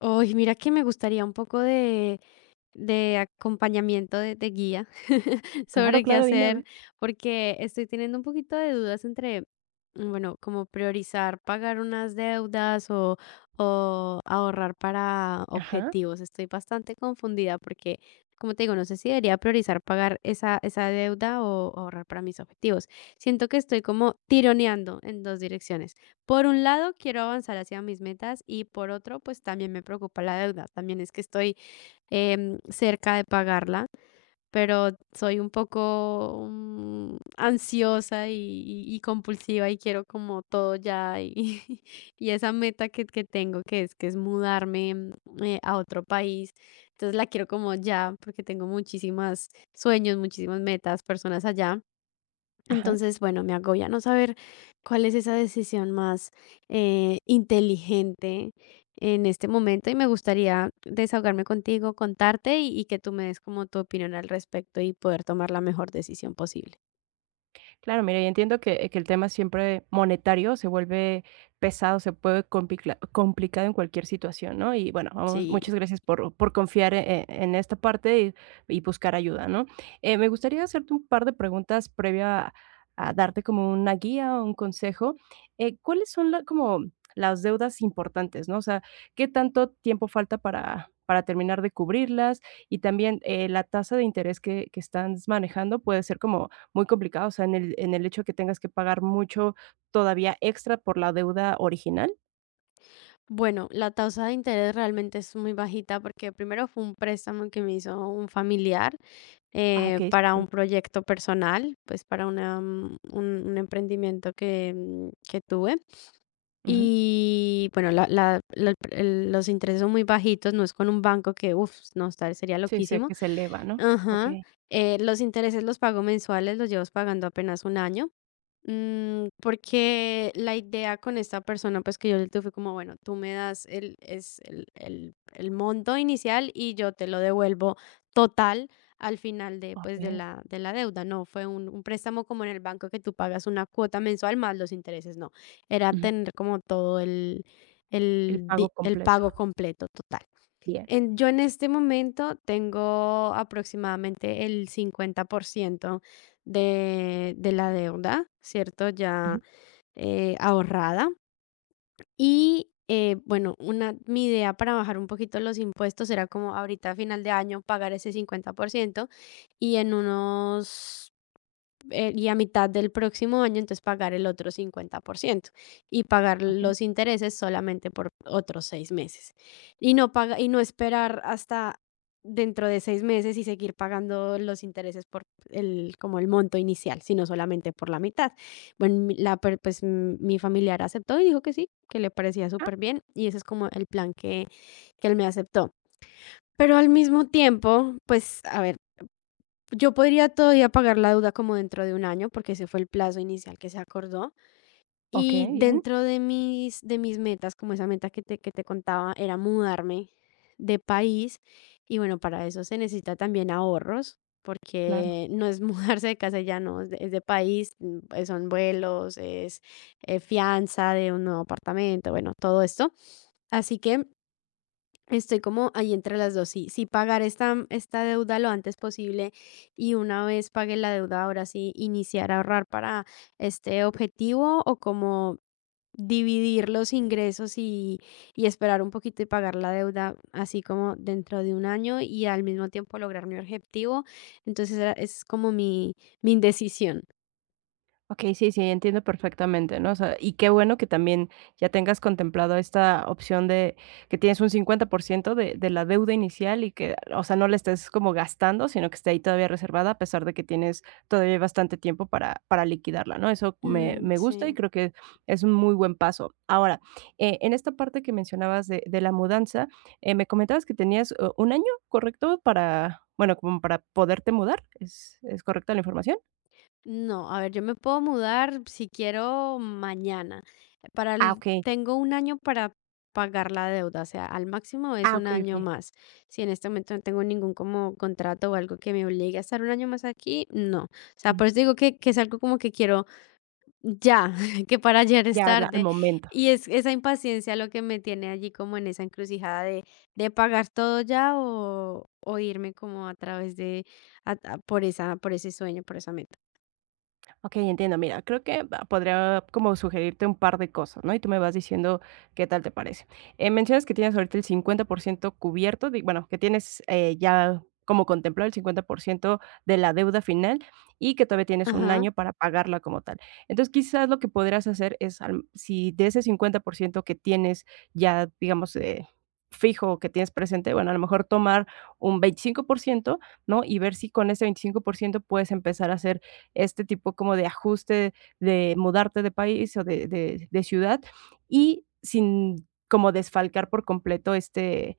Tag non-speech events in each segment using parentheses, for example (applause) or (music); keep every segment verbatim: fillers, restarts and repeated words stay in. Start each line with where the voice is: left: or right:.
left: Uy, mira que me gustaría un poco de, de acompañamiento, de, de guía (laughs)
right: Claro,
left: sobre qué
right: claro, dime, a
left: hacer,
right: ver.
left: porque estoy teniendo un poquito de dudas entre, mm, bueno, como priorizar pagar unas deudas o, o, ahorrar para
right: Ajá,
left: objetivos. Estoy bastante confundida porque, como te digo, no sé si debería priorizar pagar esa, esa deuda o ahorrar para mis objetivos. Siento que estoy como tironeando en dos direcciones. Por un lado, quiero avanzar hacia mis metas y por otro, pues también me preocupa la deuda. También es que estoy em, cerca de pagarla, pero soy un poco mm, ansiosa y, y- y compulsiva y quiero como todo ya y, (laughs) y esa meta que, que tengo que es que es mudarme mm, eh, a otro país, entonces la quiero como ya porque tengo muchísimas sueños, muchísimas metas, personas allá.
right: ajá.
left: Entonces, bueno, me agobia no saber cuál es esa decisión más eh, inteligente en este momento y me gustaría desahogarme contigo, contarte y, y que tú me des como tu opinión al respecto y poder tomar la mejor decisión posible.
right: Claro, mira, yo entiendo que, que el tema siempre monetario se vuelve pesado, se puede complicla- complicado en cualquier situación, ¿no? Y bueno, vamos,
left: Sí.
right: muchas gracias por, por confiar e- e, en, esta parte y, y buscar ayuda, ¿no? Eh, me gustaría hacerte un par de preguntas previa a, a darte como una guía o un consejo. Eh, ¿cuáles son la- como las deudas importantes, ¿no? O sea, ¿qué tanto tiempo falta para, para terminar de cubrirlas? Y también eh, la tasa de interés que, que estás manejando puede ser como muy complicado, o sea, en el en el hecho de que tengas que pagar mucho todavía extra por la deuda original.
left: Bueno, la tasa de interés realmente es muy bajita porque primero fue un préstamo que me hizo un familiar
right: Ah,
left: eh,
right: okey,
left: para
right: superbién.
left: un proyecto personal, pues para una, mm, un, un emprendimiento que, mm, que tuve.
right: Ujú.
left: Y bueno, la la la el los intereses son muy bajitos, no es con un banco que, uff no, estar sería
right: Sí, sí,
left: loquísimo.
right: que se eleva, ¿no?
left: Ajá.
right: Okey,
left: Eh, los intereses los pago mensuales, los llevo pagando apenas un año. Mm, porque la idea con esta persona, pues que yo le tuve como, bueno, tú me das el, es el, el, el monto inicial y yo te lo devuelvo total al final de, pues, de
right: okey.
left: la, de la deuda. No fue un, un préstamo como en el banco que tú pagas una cuota mensual más los intereses, no. Era
right: Ujú.
left: tener como todo el,
right: El
left: el,
right: pago
left: di- el
right: completo.
left: pago completo, total.
right: Bien.
left: En, yo en este momento tengo aproximadamente el cincuenta por ciento de, de la deuda, ¿cierto?
right: Ujú.
left: Ya eh, ahorrada. Y eh, bueno, una, mi idea para bajar un poquito los impuestos era como ahorita a final de año pagar ese cincuenta por ciento y en unos eh, y a mitad del próximo año, entonces pagar el otro cincuenta por ciento y pagar
right: Okey.
left: los intereses solamente por otros seis meses. Y no paga, y no esperar hasta dentro de seis meses y seguir pagando los intereses por el, como el monto inicial, sino solamente por la mitad. Bueno, mi- la, per- pues mm, mi familiar aceptó y dijo que sí, que le parecía
right: Ah,
left: súper bien y ese es como el plan que, que él me aceptó. Pero al mismo tiempo, pues, a ver, yo podría todavía pagar la deuda como dentro de un año, porque ese fue el plazo inicial que se acordó. Y
right: okey, bien,
left: dentro de mis, de mis metas, como esa meta que te, que te contaba, era mudarme de país. Y bueno, para eso se necesita también ahorros,
right: claro.
left: porque no es (laughs) mudarse de casa y ya, no, es de, es de país, mm, eh, son vuelos, es eh, fianza de un nuevo apartamento, bueno, todo esto. Así que estoy como ahí entre las dos, sí, sí, pagar esta mm, esta deuda lo antes posible y una vez pague la deuda, ahora sí iniciar a ahorrar para este objetivo o como dividir los ingresos y y esperar un poquito y pagar la deuda así como dentro de un año y al mismo tiempo lograr mi objetivo. Entonces, era es como mi mi indecisión.
right: Okey, sí, sí, entiendo perfectamente, ¿no? O sea, y qué bueno que también ya tengas contemplado esta opción de que tienes un cincuenta por ciento de de la deuda inicial y que, o sea, no la estés como gastando, sino que esté ahí todavía reservada, a pesar de que tienes todavía bastante tiempo para para liquidarla, ¿no? Eso me
left: Mm,
right: me gusta y
left: sí.
right: creo que es un muy buen paso. Ahora, eh, en esta parte que mencionabas de de la mudanza, eh, me comentabas que tenías, eh, ¿un año, correcto? Para, bueno, como para poderte mudar, ¿es es correcta la información?
left: No, a ver, yo me puedo mudar si quiero mañana. Para
right: Ah,
left: el-
right: okey.
left: tengo un año para pagar la deuda, o sea, al máximo es
right: Ah,
left: un
right: okey,
left: año
right: okey.
left: más. Si en este momento no tengo ningún como contrato o algo que me obligue a estar un año más aquí, no. O sea,
right: Mm.
left: por eso digo que, que es algo como que quiero ya, (laughs) que para ayer es
right: Ya la al
left: tarde.
right: momento.
left: Y es esa impaciencia lo que me tiene allí como en esa encrucijada de, de, pagar todo ya o, o irme como a través de, a- a- por esa, por ese sueño, por esa meta.
right: Ok, entiendo. Mira, creo que ah, podría como sugerirte un par de cosas, ¿no? Y tú me vas diciendo qué tal te parece. Eh, mencionas que tienes ahorita el cincuenta por ciento cubierto, di- bueno, que tienes eh, ya como contemplado el cincuenta por ciento de la deuda final y que todavía tienes un
left: Ajá.
right: año para pagarla como tal. Entonces, quizás lo que podrías hacer es, al- si de ese cincuenta por ciento que tienes ya, digamos, eh, fijo que tienes presente, bueno, a lo mejor tomar un veinticinco por ciento, ¿no? Y ver si con ese veinticinco por ciento puedes empezar a hacer este tipo como de ajuste de mudarte de país o de de de ciudad y sin como desfalcar por completo este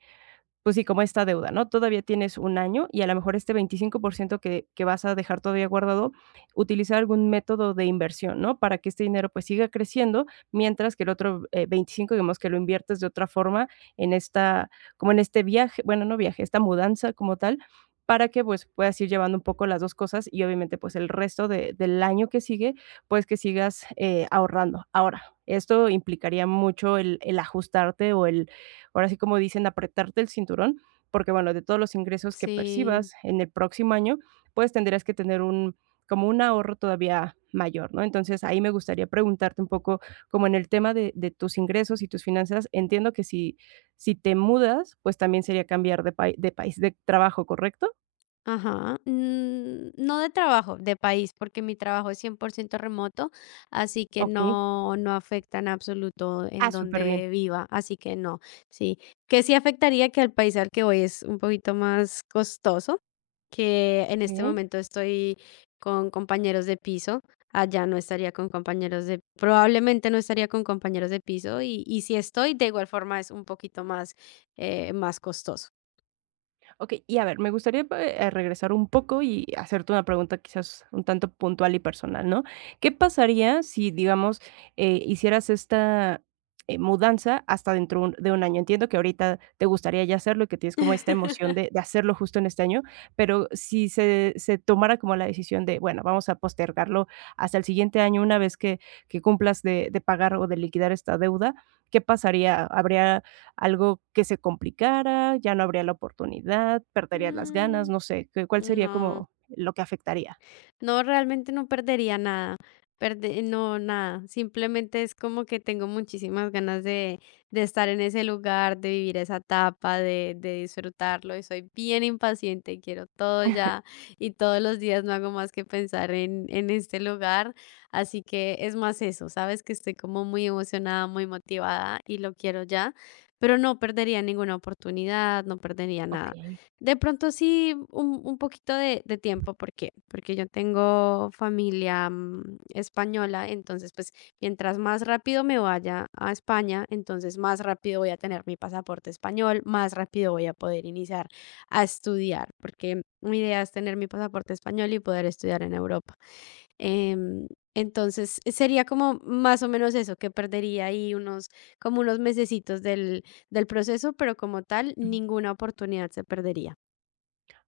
right: pues sí, como esta deuda, ¿no? Todavía tienes un año y a lo mejor este veinticinco por ciento que, que vas a dejar todavía guardado, utilizar algún método de inversión, ¿no? Para que este dinero pues siga creciendo, mientras que el otro eh, veinticinco, digamos que lo inviertes de otra forma en esta, como en este viaje, bueno, no viaje, esta mudanza como tal, para que pues puedas ir llevando un poco las dos cosas y obviamente pues el resto de- del año que sigue, pues que sigas eh, ahorrando. Ahora, esto implicaría mucho el, el ajustarte o el ahora sí como dicen, apretarte el cinturón, porque bueno, de todos los ingresos que
left: Sí,
right: percibas en el próximo año, pues tendrías que tener un como un ahorro todavía mayor, ¿no? Entonces, ahí me gustaría preguntarte un poco como en el tema de de tus ingresos y tus finanzas, entiendo que si si te mudas, pues también sería cambiar de pai de país, de trabajo, ¿correcto?
left: ajá. Mm, No de trabajo, de país, porque mi trabajo es cien por ciento remoto, así que
right: Okey.
left: no, no afecta en absoluto
right: Ah,
left: en
right: superbién.
left: donde viva, así que no, sí. Que sí afectaría que al país al que voy es un poquito más costoso, que en este
right: Okey.
left: momento estoy con compañeros de piso, allá no estaría con compañeros de, probablemente no estaría con compañeros de piso y, y si estoy, de igual forma es un poquito más, eh, más costoso.
right: Okey, y a ver, me gustaría, eh, eh, regresar un poco y hacerte una pregunta quizás un tanto puntual y personal, ¿no? ¿Qué pasaría si, digamos, eh, hicieras esta, eh, mudanza hasta dentro un- de un año? Entiendo que ahorita te gustaría ya hacerlo y que tienes como esta emoción
left: (laughs)
right: de de hacerlo justo en este año, pero si se se tomara como la decisión de, bueno, vamos a postergarlo hasta el siguiente año, una vez que que cumplas de de pagar o de liquidar esta deuda, ¿qué pasaría? ¿Habría algo que se complicara, ya no habría la oportunidad, perderías las ganas,
left: Mm.
right: no sé, ¿qué cuál sería
left: No,
right: como lo que afectaría?
left: no, realmente no perdería nada, perde no, nada, simplemente es como que tengo muchísimas ganas de, de estar en ese lugar, de vivir esa etapa, de, de disfrutarlo y soy bien impaciente y quiero todo ya y todos los días no hago más que pensar en, en este lugar, así que es más eso, sabes que estoy como muy emocionada, muy motivada y lo quiero ya, pero no perdería ninguna oportunidad, no perdería nada.
right: Okey.
left: De pronto sí, un, un poquito de, de tiempo, ¿por qué? Porque yo tengo familia mm, española, entonces pues mientras más rápido me vaya a España, entonces más rápido voy a tener mi pasaporte español, más rápido voy a poder iniciar a estudiar, porque mi idea es tener mi pasaporte español y poder estudiar en Europa. Em, entonces eh, sería como más o menos eso, que perdería ahí unos, como unos mesecitos del, del proceso, pero como tal, ninguna oportunidad se perdería.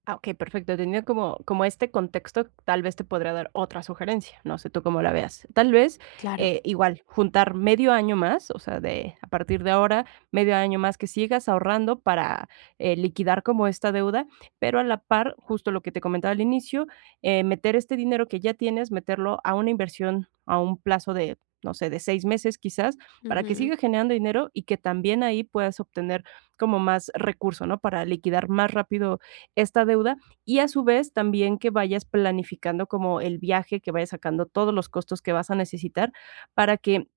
right: Ah, ok, perfecto. Teniendo como, como este contexto, tal vez te podría dar otra sugerencia. No sé tú cómo la veas. Tal vez
left: Claro.
right: eh, igual juntar medio año más, o sea, de a partir de ahora, medio año más que sigas ahorrando para eh, liquidar como esta deuda, pero a la par, justo lo que te comentaba al inicio, eh, meter este dinero que ya tienes, meterlo a una inversión a un plazo de, no sé, de seis meses quizás, para que
left: Ujú.
right: siga generando dinero y que también ahí puedas obtener como más recurso, ¿no? Para liquidar más rápido esta deuda y a su vez también que vayas planificando como el viaje, que vayas sacando todos los costos que vas a necesitar para que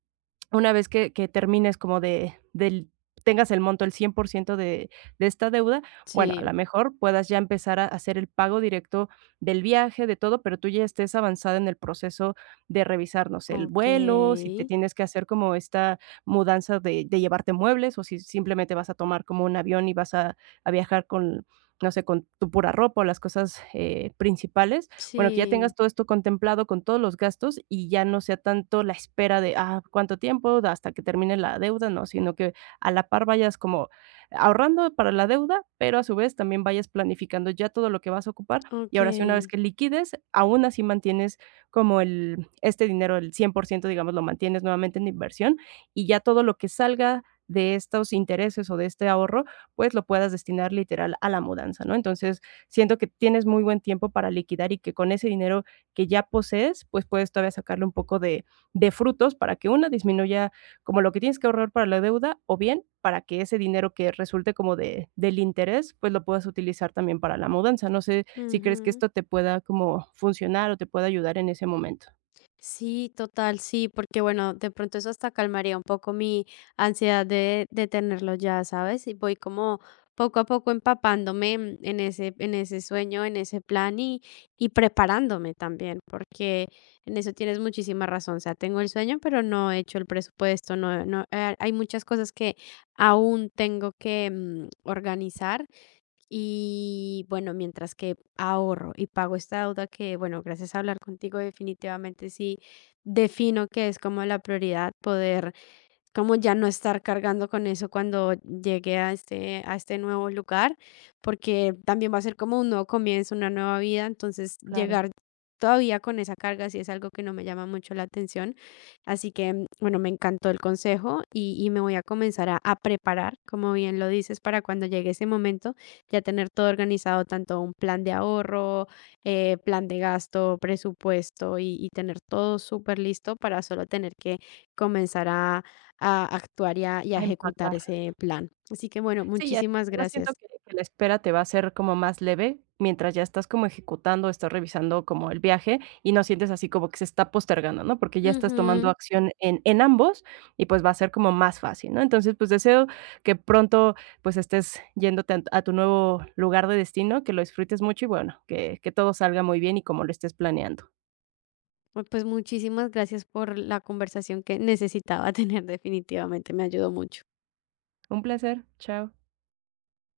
right: una vez que que termines como de del tengas el monto, el cien por ciento de de esta deuda, bueno, a
left: Sí,
right: lo mejor puedas ya empezar a hacer el pago directo del viaje, de todo, pero tú ya estés avanzada en el proceso de revisar, no sé, el vuelo, si te
left: okey.
right: tienes que hacer como esta mudanza de de llevarte muebles, o si simplemente vas a tomar como un avión y vas a a viajar con, no sé, con tu pura ropa o las cosas, eh, principales bueno, que ya
left: Sí,
right: tengas todo esto contemplado con todos los gastos y ya no sea tanto la espera de, ah, ¿cuánto tiempo? Hasta que termine la deuda, no, sino que a la par vayas como ahorrando para la deuda, pero a su vez también vayas planificando ya todo lo que vas a ocupar y ahora sí, una vez
left: okey.
right: que liquides, aún así mantienes como el este dinero, el cien por ciento digamos, lo mantienes nuevamente en inversión y ya todo lo que salga de estos intereses o de este ahorro, pues lo puedas destinar literal a la mudanza, ¿no? Entonces, siento que tienes muy buen tiempo para liquidar y que con ese dinero que ya posees, pues puedes todavía sacarle un poco de, de frutos para que una disminuya como lo que tienes que ahorrar para la deuda o bien para que ese dinero que resulte como de, del interés, pues lo puedas utilizar también para la mudanza. No sé si crees que
left: Ujú.
right: esto te pueda como funcionar o te pueda ayudar en ese momento.
left: Sí, total, sí, porque, bueno, de pronto eso hasta calmaría un poco mi ansiedad de de tenerlo ya, ¿sabes? Y voy como poco a poco empapándome en en ese en ese sueño, en ese plan y y preparándome también, porque en eso tienes muchísima razón. O sea, tengo el sueño, pero no he hecho el presupuesto, no no, eh, hay muchas cosas que aún tengo que, mm, organizar. Y bueno, mientras que ahorro y pago esta deuda que, bueno, gracias a hablar contigo, definitivamente sí defino que es como la prioridad poder como ya no estar cargando con eso cuando llegue a este, a este nuevo lugar, porque también va a ser como un nuevo comienzo, una nueva vida, entonces
right: Claro,
left: llegar todavía con esa carga sí es algo que no me llama mucho la atención, así que mm, bueno, me encantó el consejo y, y me voy a comenzar a, a preparar, como bien lo dices, para cuando llegue ese momento ya tener todo organizado, tanto un plan de ahorro, eh, plan de gasto, presupuesto y, y tener todo súper listo para solo tener que comenzar a a actuar y a, y a
right: a
left: ejecutar
right: empacar.
left: ese plan. Así que bueno,
right: Sí, y
left: muchísimas
right: además siento
left: gracias.
right: que que la espera te va a ser como más leve, mientras ya estás como ejecutando, estás revisando como el viaje y no sientes así como que se está postergando, ¿no? Porque ya estás tomando
left: Ujú.
right: acción en en ambos y, pues, va a ser como más fácil, ¿no? Entonces, pues, deseo que pronto, pues, estés yéndote a a tu nuevo lugar de destino, que lo disfrutes mucho y, bueno, que que todo salga muy bien y como lo estés planeando.
left: Bueno, pues muchísimas gracias por la conversación que necesitaba (laughs) tener definitivamente, me ayudó mucho.
right: Un placer. Chao.